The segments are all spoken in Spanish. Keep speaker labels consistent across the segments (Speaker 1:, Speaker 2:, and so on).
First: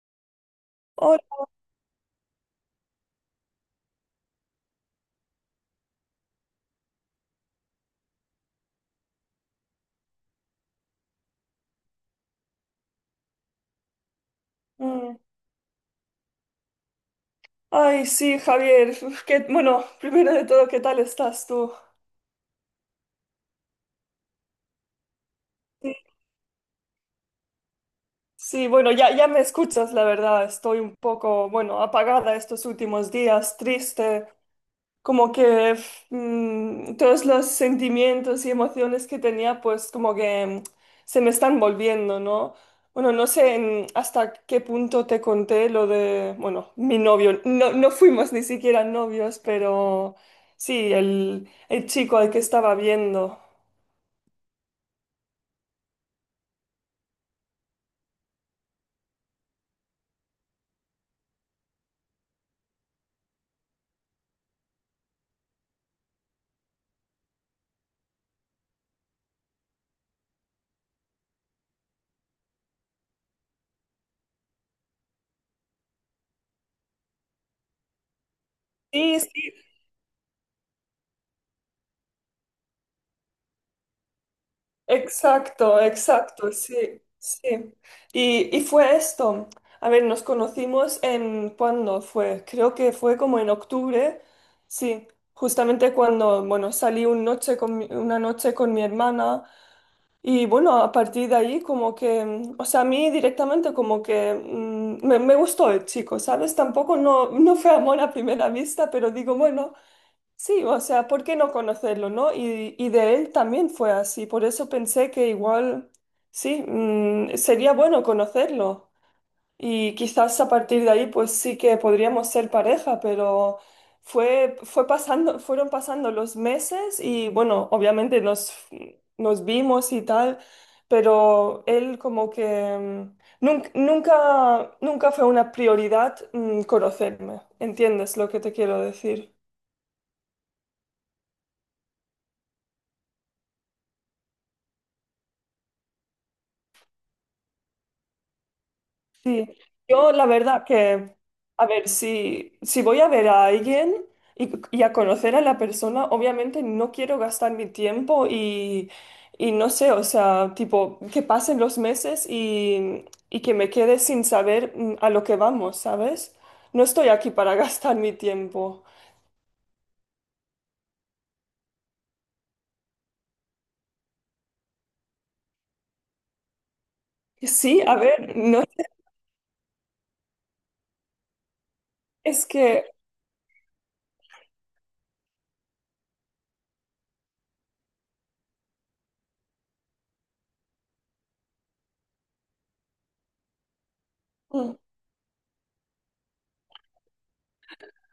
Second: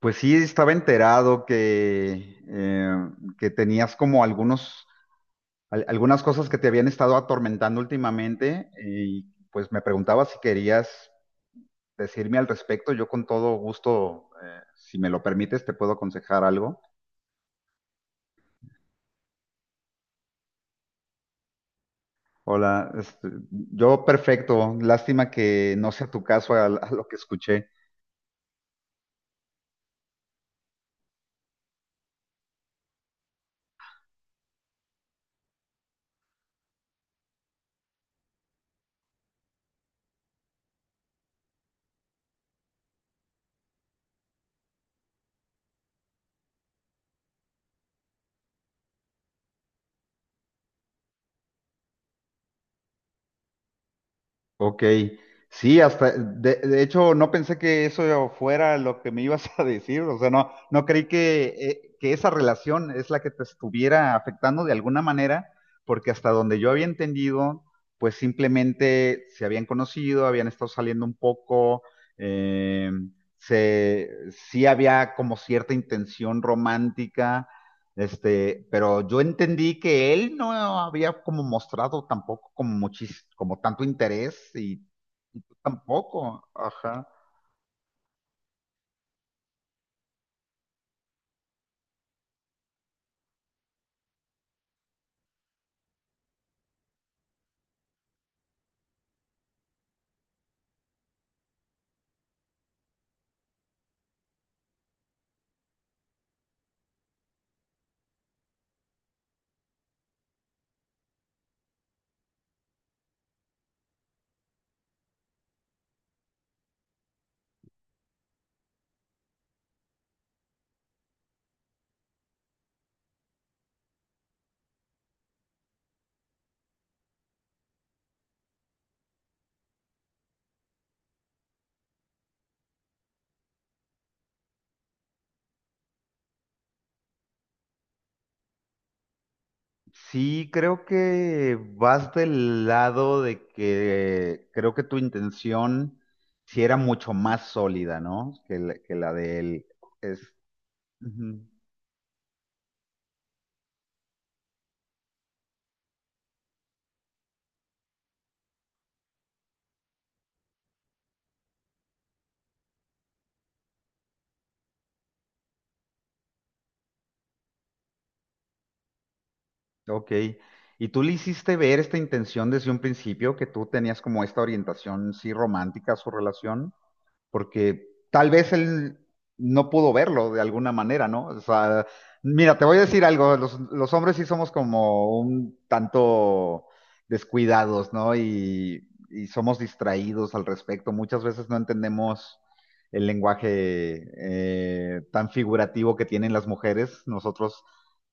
Speaker 1: Pues sí, estaba
Speaker 2: Hola.
Speaker 1: enterado que que tenías como algunas cosas que te habían estado atormentando últimamente y pues me preguntaba si querías decirme al respecto. Yo con todo gusto, si me
Speaker 2: Mm.
Speaker 1: lo permites, te puedo aconsejar algo.
Speaker 2: Ay, sí, Javier. Bueno, primero de todo, ¿qué tal estás tú?
Speaker 1: Hola, yo perfecto. Lástima que no
Speaker 2: Sí,
Speaker 1: sea tu caso a lo que escuché.
Speaker 2: Sí, bueno, ya me escuchas, la verdad. Estoy un poco, bueno, apagada estos últimos días, triste. Como que todos los sentimientos y emociones que tenía, pues como que se me están volviendo, ¿no? Bueno, no sé hasta qué punto te conté lo de, bueno, mi novio. No fuimos ni siquiera novios, pero sí, el chico al que estaba viendo.
Speaker 1: Ok, sí, de hecho, no pensé que eso fuera lo que me ibas a decir, o sea, no creí que que esa relación es la que te estuviera afectando de alguna manera, porque hasta donde yo había entendido, pues simplemente se habían conocido, habían estado saliendo un poco, eh, se, sí había como cierta intención romántica, pero yo
Speaker 2: Sí, sí.
Speaker 1: entendí que él no había como mostrado tampoco como tanto interés, y tú
Speaker 2: Exacto,
Speaker 1: tampoco,
Speaker 2: exacto, sí,
Speaker 1: ajá.
Speaker 2: sí. Y fue esto. A ver, nos conocimos en, ¿cuándo fue? Creo que fue como en octubre, sí, justamente cuando, bueno, salí un noche con mi- una noche con mi hermana, y bueno, a partir de ahí como que, o sea, a mí directamente como que me gustó el chico, ¿sabes? Tampoco no fue amor a primera vista, pero digo, bueno. Sí, o sea, ¿por qué no conocerlo, no? Y de él también fue así, por eso pensé que igual, sí, sería bueno conocerlo. Y quizás a partir de ahí, pues sí que podríamos ser pareja, pero fueron pasando los meses y bueno, obviamente nos vimos y tal, pero él como que nunca, nunca fue una prioridad, conocerme, ¿entiendes lo que te quiero decir?
Speaker 1: Sí, creo que vas del lado de que creo que tu intención sí era mucho más sólida, ¿no? Que que la de
Speaker 2: Sí,
Speaker 1: él
Speaker 2: yo
Speaker 1: es,
Speaker 2: la verdad que,
Speaker 1: ujú,
Speaker 2: a ver, si voy a ver a alguien y a conocer a la persona, obviamente no quiero gastar mi tiempo y no sé, o sea, tipo, que pasen los meses y que me quede sin saber a lo que vamos, ¿sabes? No estoy aquí para gastar mi tiempo.
Speaker 1: ok. ¿Y tú le hiciste ver esta intención desde un principio, que tú tenías como esta orientación sí romántica a su relación?
Speaker 2: Sí,
Speaker 1: Porque
Speaker 2: a
Speaker 1: tal
Speaker 2: ver,
Speaker 1: vez
Speaker 2: no,
Speaker 1: él no pudo verlo de alguna manera, ¿no? O sea,
Speaker 2: es
Speaker 1: mira, te voy a
Speaker 2: que,
Speaker 1: decir algo, los hombres sí somos como un tanto descuidados, ¿no? Y somos distraídos al respecto. Muchas veces no entendemos el lenguaje
Speaker 2: mm,
Speaker 1: tan figurativo que tienen las mujeres. Nosotros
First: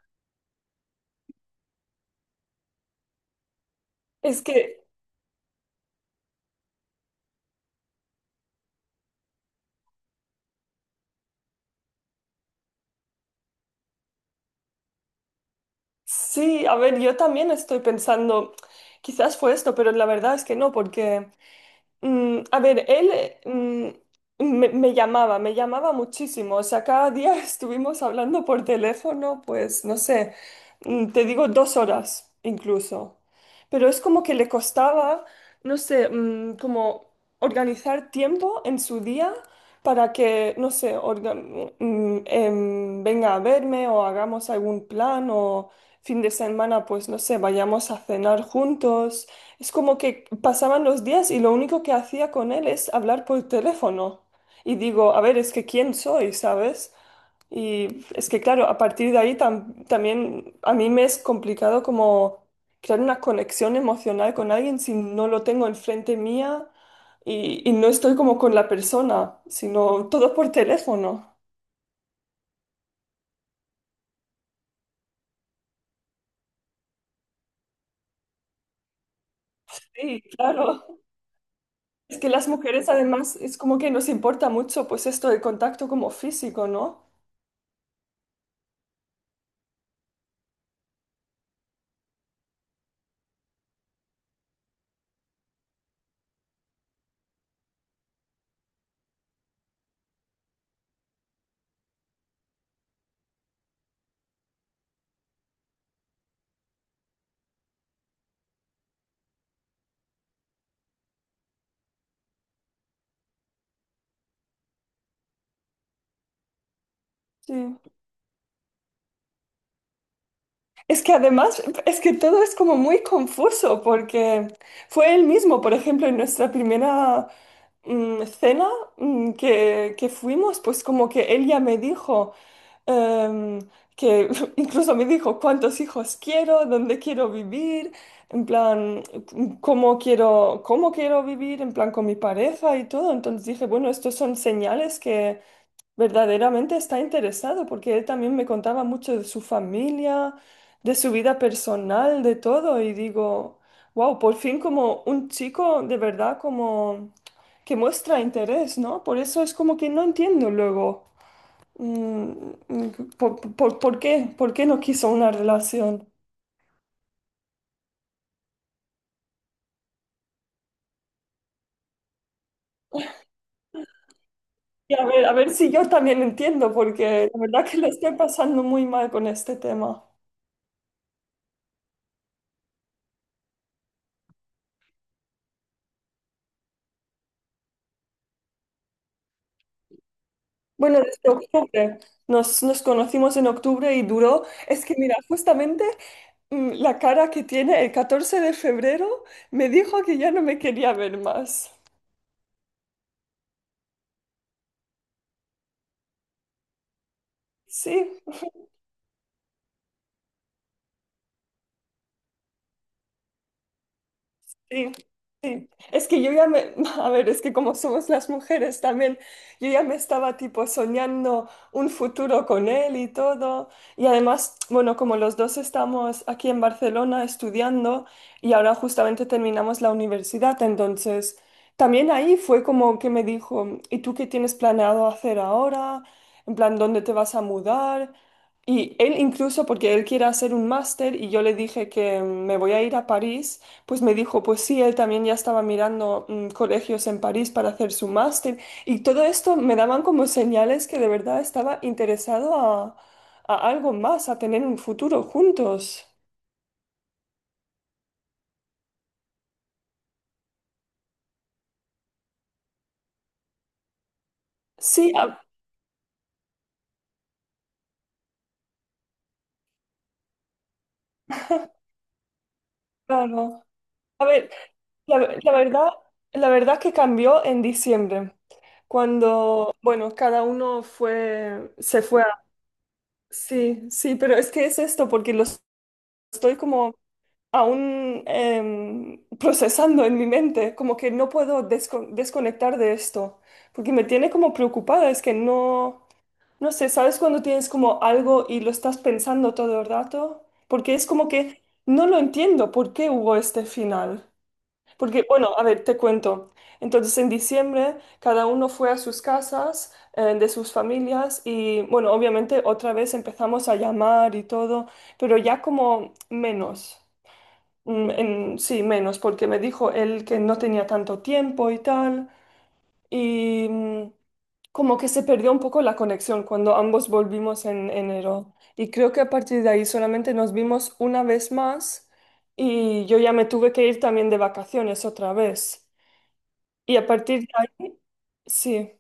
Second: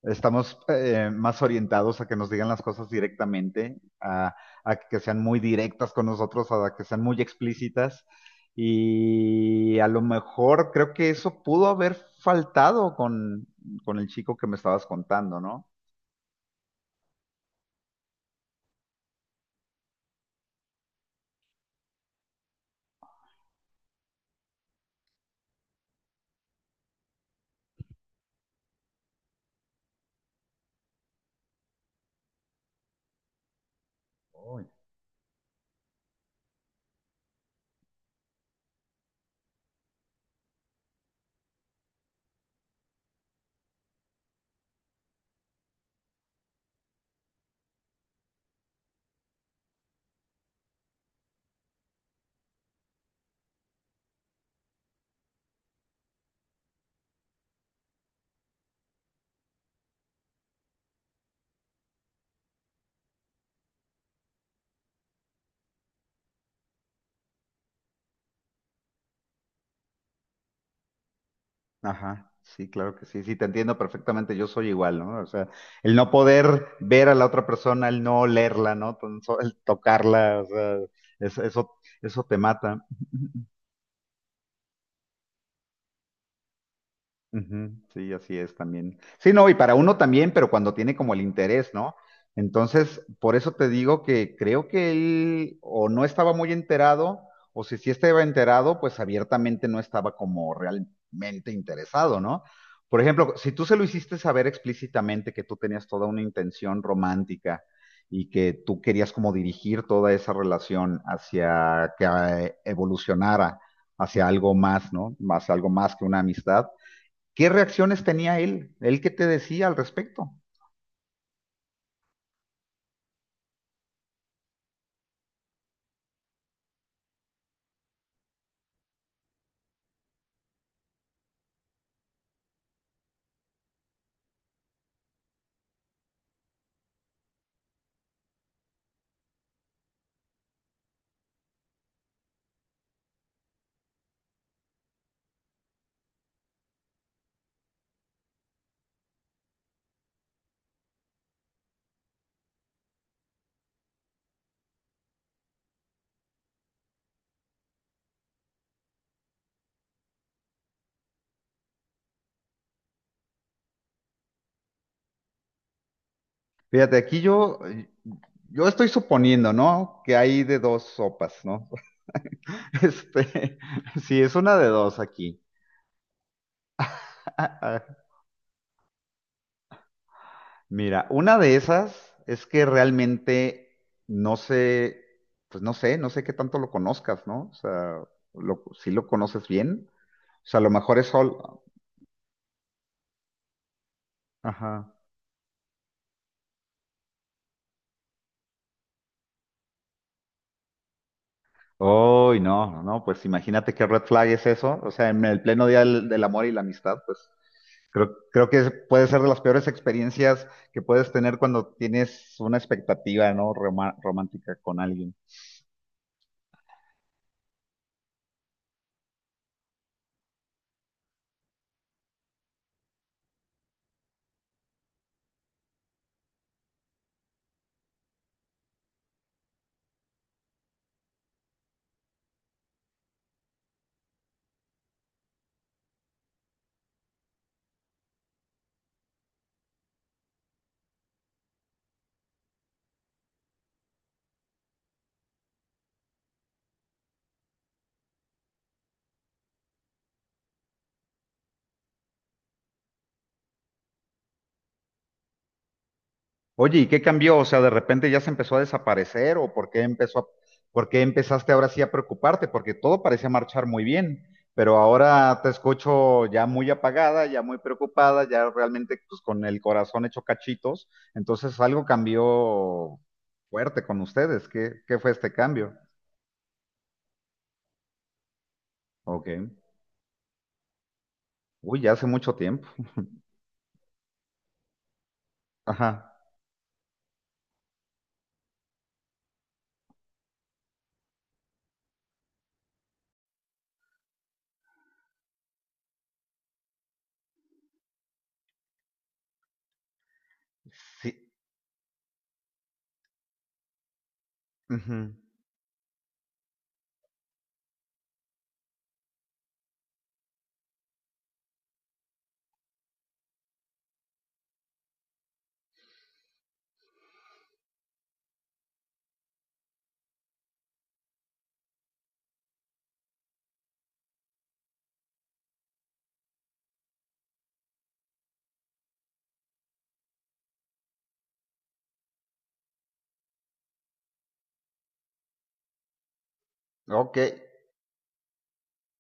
Speaker 1: estamos más orientados a que nos digan las cosas directamente,
Speaker 2: es
Speaker 1: a
Speaker 2: que,
Speaker 1: que sean muy directas con nosotros, a que sean muy explícitas. Y a lo mejor creo que eso pudo haber faltado con el chico que me estabas contando, ¿no?
Speaker 2: sí, a ver, yo también estoy pensando, quizás fue esto, pero la verdad es que no, porque... a ver, él, me llamaba muchísimo. O sea, cada día estuvimos hablando por teléfono, pues no sé, te digo dos horas incluso. Pero es como que le
Speaker 1: Uy.
Speaker 2: costaba, no sé, como organizar tiempo en su día para que, no sé, orga- mm, em, venga a verme o hagamos algún plan o fin de semana, pues no sé, vayamos a cenar juntos. Es como que pasaban los días y lo único que hacía con él es hablar por teléfono. Y digo, a ver, es que quién soy, ¿sabes? Y es que claro, a partir de ahí también a mí me es complicado como crear una conexión emocional con alguien si no lo tengo enfrente mía y no estoy como con la persona, sino todo por teléfono.
Speaker 1: Ajá, sí, claro que sí, sí, te entiendo perfectamente, yo soy igual, ¿no? O sea, el no poder ver a la otra persona, el no olerla, ¿no? El
Speaker 2: Sí,
Speaker 1: tocarla, o sea,
Speaker 2: claro.
Speaker 1: eso,
Speaker 2: Es
Speaker 1: eso
Speaker 2: que
Speaker 1: te
Speaker 2: las
Speaker 1: mata.
Speaker 2: mujeres además es como que nos importa mucho pues esto del contacto como físico, ¿no?
Speaker 1: Ujú, sí, así es también. Sí, no, y para uno también, pero cuando tiene como el interés, ¿no? Entonces, por eso te digo que creo que él o no estaba muy enterado, o si sí estaba enterado, pues abiertamente no estaba como realmente interesado, ¿no? Por ejemplo, si tú se lo hiciste saber explícitamente que tú tenías toda una intención romántica y que tú querías como dirigir toda esa relación hacia que evolucionara hacia algo más, ¿no? Más algo más que una amistad. ¿Qué
Speaker 2: Sí.
Speaker 1: reacciones tenía él? ¿Él qué te decía al respecto?
Speaker 2: Es que además, es que todo es como muy confuso porque fue él mismo, por ejemplo, en nuestra primera cena que fuimos, pues como que él ya me dijo, em, que incluso me dijo cuántos hijos quiero, dónde quiero vivir, en plan, cómo quiero vivir, en plan con mi pareja y todo. Entonces dije, bueno, estos son señales, verdaderamente está interesado, porque él también me contaba mucho de su familia, de su vida personal, de todo, y digo, wow, por fin como un chico de verdad como que muestra interés, ¿no? Por eso es como que no entiendo luego, mm, mm, por qué no quiso una relación.
Speaker 1: Fíjate, yo estoy suponiendo, ¿no? Que hay de dos sopas, ¿no? Este, sí, es una de
Speaker 2: Y
Speaker 1: dos
Speaker 2: a
Speaker 1: aquí.
Speaker 2: ver si yo también entiendo, porque la verdad que lo estoy pasando muy mal con este tema.
Speaker 1: Mira, una de esas es que realmente no sé, pues no sé qué tanto lo conozcas, ¿no? O sea, si lo conoces bien, o sea, a lo mejor
Speaker 2: Bueno,
Speaker 1: es
Speaker 2: desde
Speaker 1: solo.
Speaker 2: octubre. Nos conocimos en octubre y duró. Es
Speaker 1: Ajá.
Speaker 2: que mira, justamente la cara que tiene el 14 de febrero me dijo que ya no me quería ver más.
Speaker 1: Uy, no, no, pues imagínate qué red flag es eso. O sea, en el pleno día del amor y la amistad, pues
Speaker 2: Sí.
Speaker 1: creo que puede ser de las peores experiencias que puedes tener cuando tienes una expectativa, ¿no? Romántica con
Speaker 2: Sí,
Speaker 1: alguien.
Speaker 2: sí. Es que yo ya me, a ver, es que como somos las mujeres también, yo ya me estaba tipo soñando un futuro con él y todo. Y además, bueno, como los dos estamos aquí en Barcelona estudiando y ahora justamente terminamos la universidad, entonces también ahí fue como que me dijo, ¿y tú qué tienes planeado hacer ahora? En plan, ¿dónde te vas a mudar? Y él incluso, porque él quiere hacer un máster y yo le dije que me voy a ir a París, pues me dijo, pues sí, él también ya estaba mirando colegios en París para hacer su máster, y todo esto me daban como señales que de verdad estaba interesado a algo más, a tener un futuro juntos.
Speaker 1: Oye, ¿y qué cambió? O sea, de repente ya se empezó a desaparecer o ¿por qué empezaste ahora sí a preocuparte? Porque todo parecía marchar muy bien, pero
Speaker 2: Sí,
Speaker 1: ahora
Speaker 2: a-
Speaker 1: te escucho ya muy apagada, ya muy preocupada, ya realmente pues, con el corazón hecho cachitos. Entonces algo cambió
Speaker 2: claro.
Speaker 1: fuerte con
Speaker 2: A
Speaker 1: ustedes.
Speaker 2: ver,
Speaker 1: ¿Qué fue
Speaker 2: la,
Speaker 1: este
Speaker 2: la
Speaker 1: cambio?
Speaker 2: verdad, la verdad que cambió en diciembre,
Speaker 1: Ok.
Speaker 2: cuando, bueno, cada uno fue,
Speaker 1: Uy, ya
Speaker 2: se
Speaker 1: hace
Speaker 2: fue a...
Speaker 1: mucho tiempo.
Speaker 2: Sí, sí, pero es que es esto, porque los
Speaker 1: Ajá.
Speaker 2: estoy como aún procesando en mi mente, como que no puedo desconectar de esto, porque me tiene como preocupada, es que no, no sé, ¿sabes cuando tienes como algo y lo estás pensando todo el rato? Porque es
Speaker 1: Sí,
Speaker 2: como que no lo entiendo, ¿por qué hubo este final?
Speaker 1: ujú.
Speaker 2: Porque, bueno, a ver, te cuento. Entonces, en diciembre, cada uno fue a sus casas, de sus familias, y bueno, obviamente otra vez empezamos a llamar y todo, pero ya como menos. Sí, menos, porque me dijo él que no tenía tanto tiempo y tal, y como que se perdió un poco la conexión cuando ambos volvimos en enero. Y creo que a partir de ahí solamente nos vimos una vez más y yo ya me tuve que ir también de vacaciones otra vez. Y a
Speaker 1: Ok.
Speaker 2: partir de ahí, sí.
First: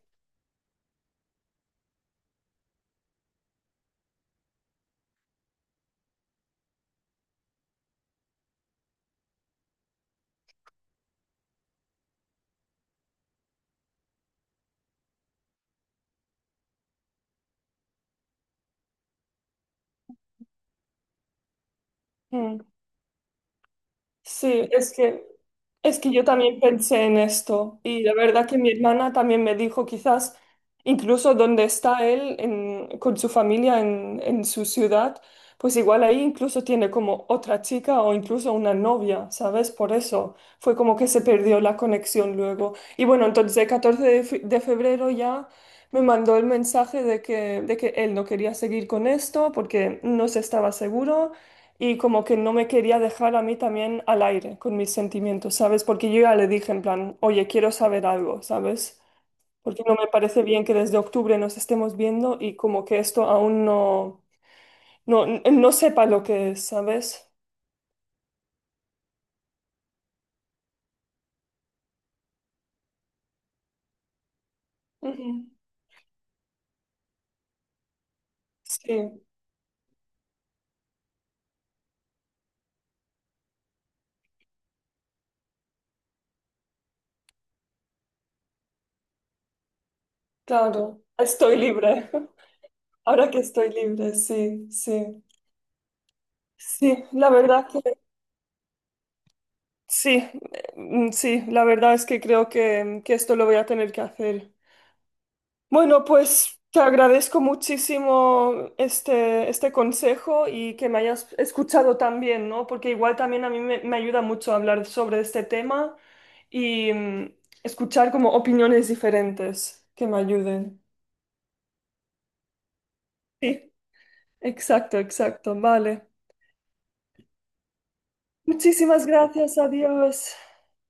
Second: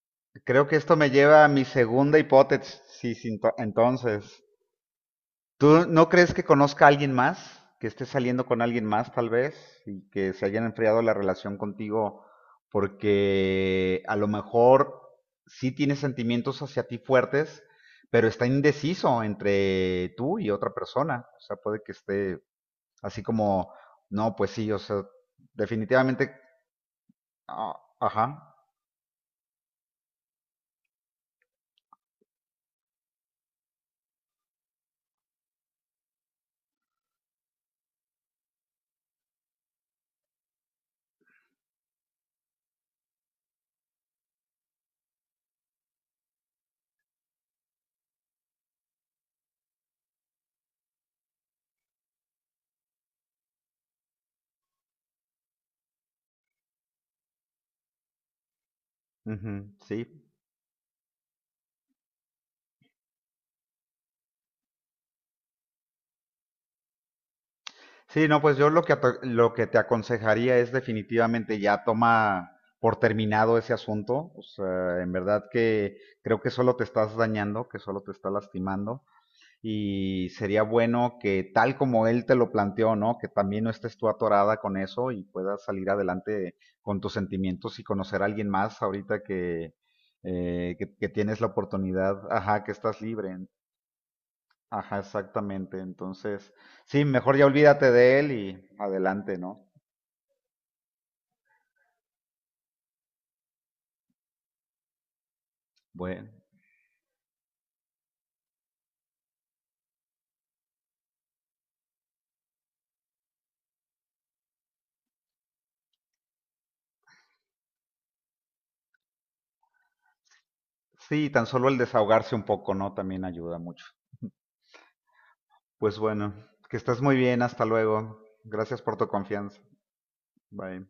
Speaker 1: Creo que esto me lleva a mi segunda hipótesis, sí, sí, entonces. ¿Tú no crees que conozca a alguien más? Que esté saliendo con alguien más, tal vez, y que se hayan enfriado la relación contigo porque a lo mejor sí tiene sentimientos hacia ti fuertes, pero está indeciso entre tú y otra persona. O sea, puede que esté
Speaker 2: mm.
Speaker 1: así como, no, pues
Speaker 2: Sí,
Speaker 1: sí, o sea,
Speaker 2: es que yo
Speaker 1: definitivamente,
Speaker 2: también pensé en
Speaker 1: ah,
Speaker 2: esto y la
Speaker 1: ajá,
Speaker 2: verdad que mi hermana también me dijo quizás incluso donde está él con su familia en su ciudad, pues igual ahí incluso tiene como otra chica o incluso una novia, ¿sabes? Por eso fue como que se perdió la conexión luego. Y bueno, entonces el 14 de febrero ya me mandó el mensaje de que él no quería seguir con esto porque no se estaba seguro y como que no me quería dejar a mí también al aire con mis sentimientos, ¿sabes? Porque yo ya le dije en plan, oye, quiero saber algo, ¿sabes?
Speaker 1: ujú,
Speaker 2: Porque no
Speaker 1: sí,
Speaker 2: me parece bien que desde octubre nos estemos viendo y como que esto aún no, no sepa lo que es, ¿sabes?
Speaker 1: sí, no, pues yo lo que, lo que te aconsejaría es definitivamente ya toma por terminado ese asunto. O sea, en verdad
Speaker 2: Ujú.
Speaker 1: que creo que solo te estás dañando, que solo te está lastimando.
Speaker 2: Sí,
Speaker 1: Y sería bueno que tal como él te lo planteó, ¿no? Que también no estés tú atorada con eso y puedas salir adelante con tus sentimientos y conocer a alguien más ahorita que,
Speaker 2: claro,
Speaker 1: que tienes la
Speaker 2: estoy libre.
Speaker 1: oportunidad, ajá, que estás
Speaker 2: Ahora
Speaker 1: libre.
Speaker 2: que estoy libre, sí,
Speaker 1: Ajá,
Speaker 2: sí.
Speaker 1: exactamente. Entonces, sí,
Speaker 2: Sí, la
Speaker 1: mejor ya
Speaker 2: verdad que
Speaker 1: olvídate de él y adelante, ¿no?
Speaker 2: sí, sí, la verdad es que creo que esto lo voy a tener que hacer. Bueno,
Speaker 1: Bueno,
Speaker 2: pues te agradezco muchísimo este consejo y que me hayas escuchado también, ¿no? Porque igual también a mí me ayuda mucho hablar sobre este tema y escuchar como opiniones diferentes que me ayuden.
Speaker 1: sí, tan solo el desahogarse un poco, ¿no? También ayuda
Speaker 2: Sí,
Speaker 1: mucho.
Speaker 2: exacto, exacto,
Speaker 1: Pues
Speaker 2: vale.
Speaker 1: bueno, que estés muy bien, hasta luego. Gracias por
Speaker 2: Muchísimas
Speaker 1: tu confianza.
Speaker 2: gracias, adiós.
Speaker 1: Bye.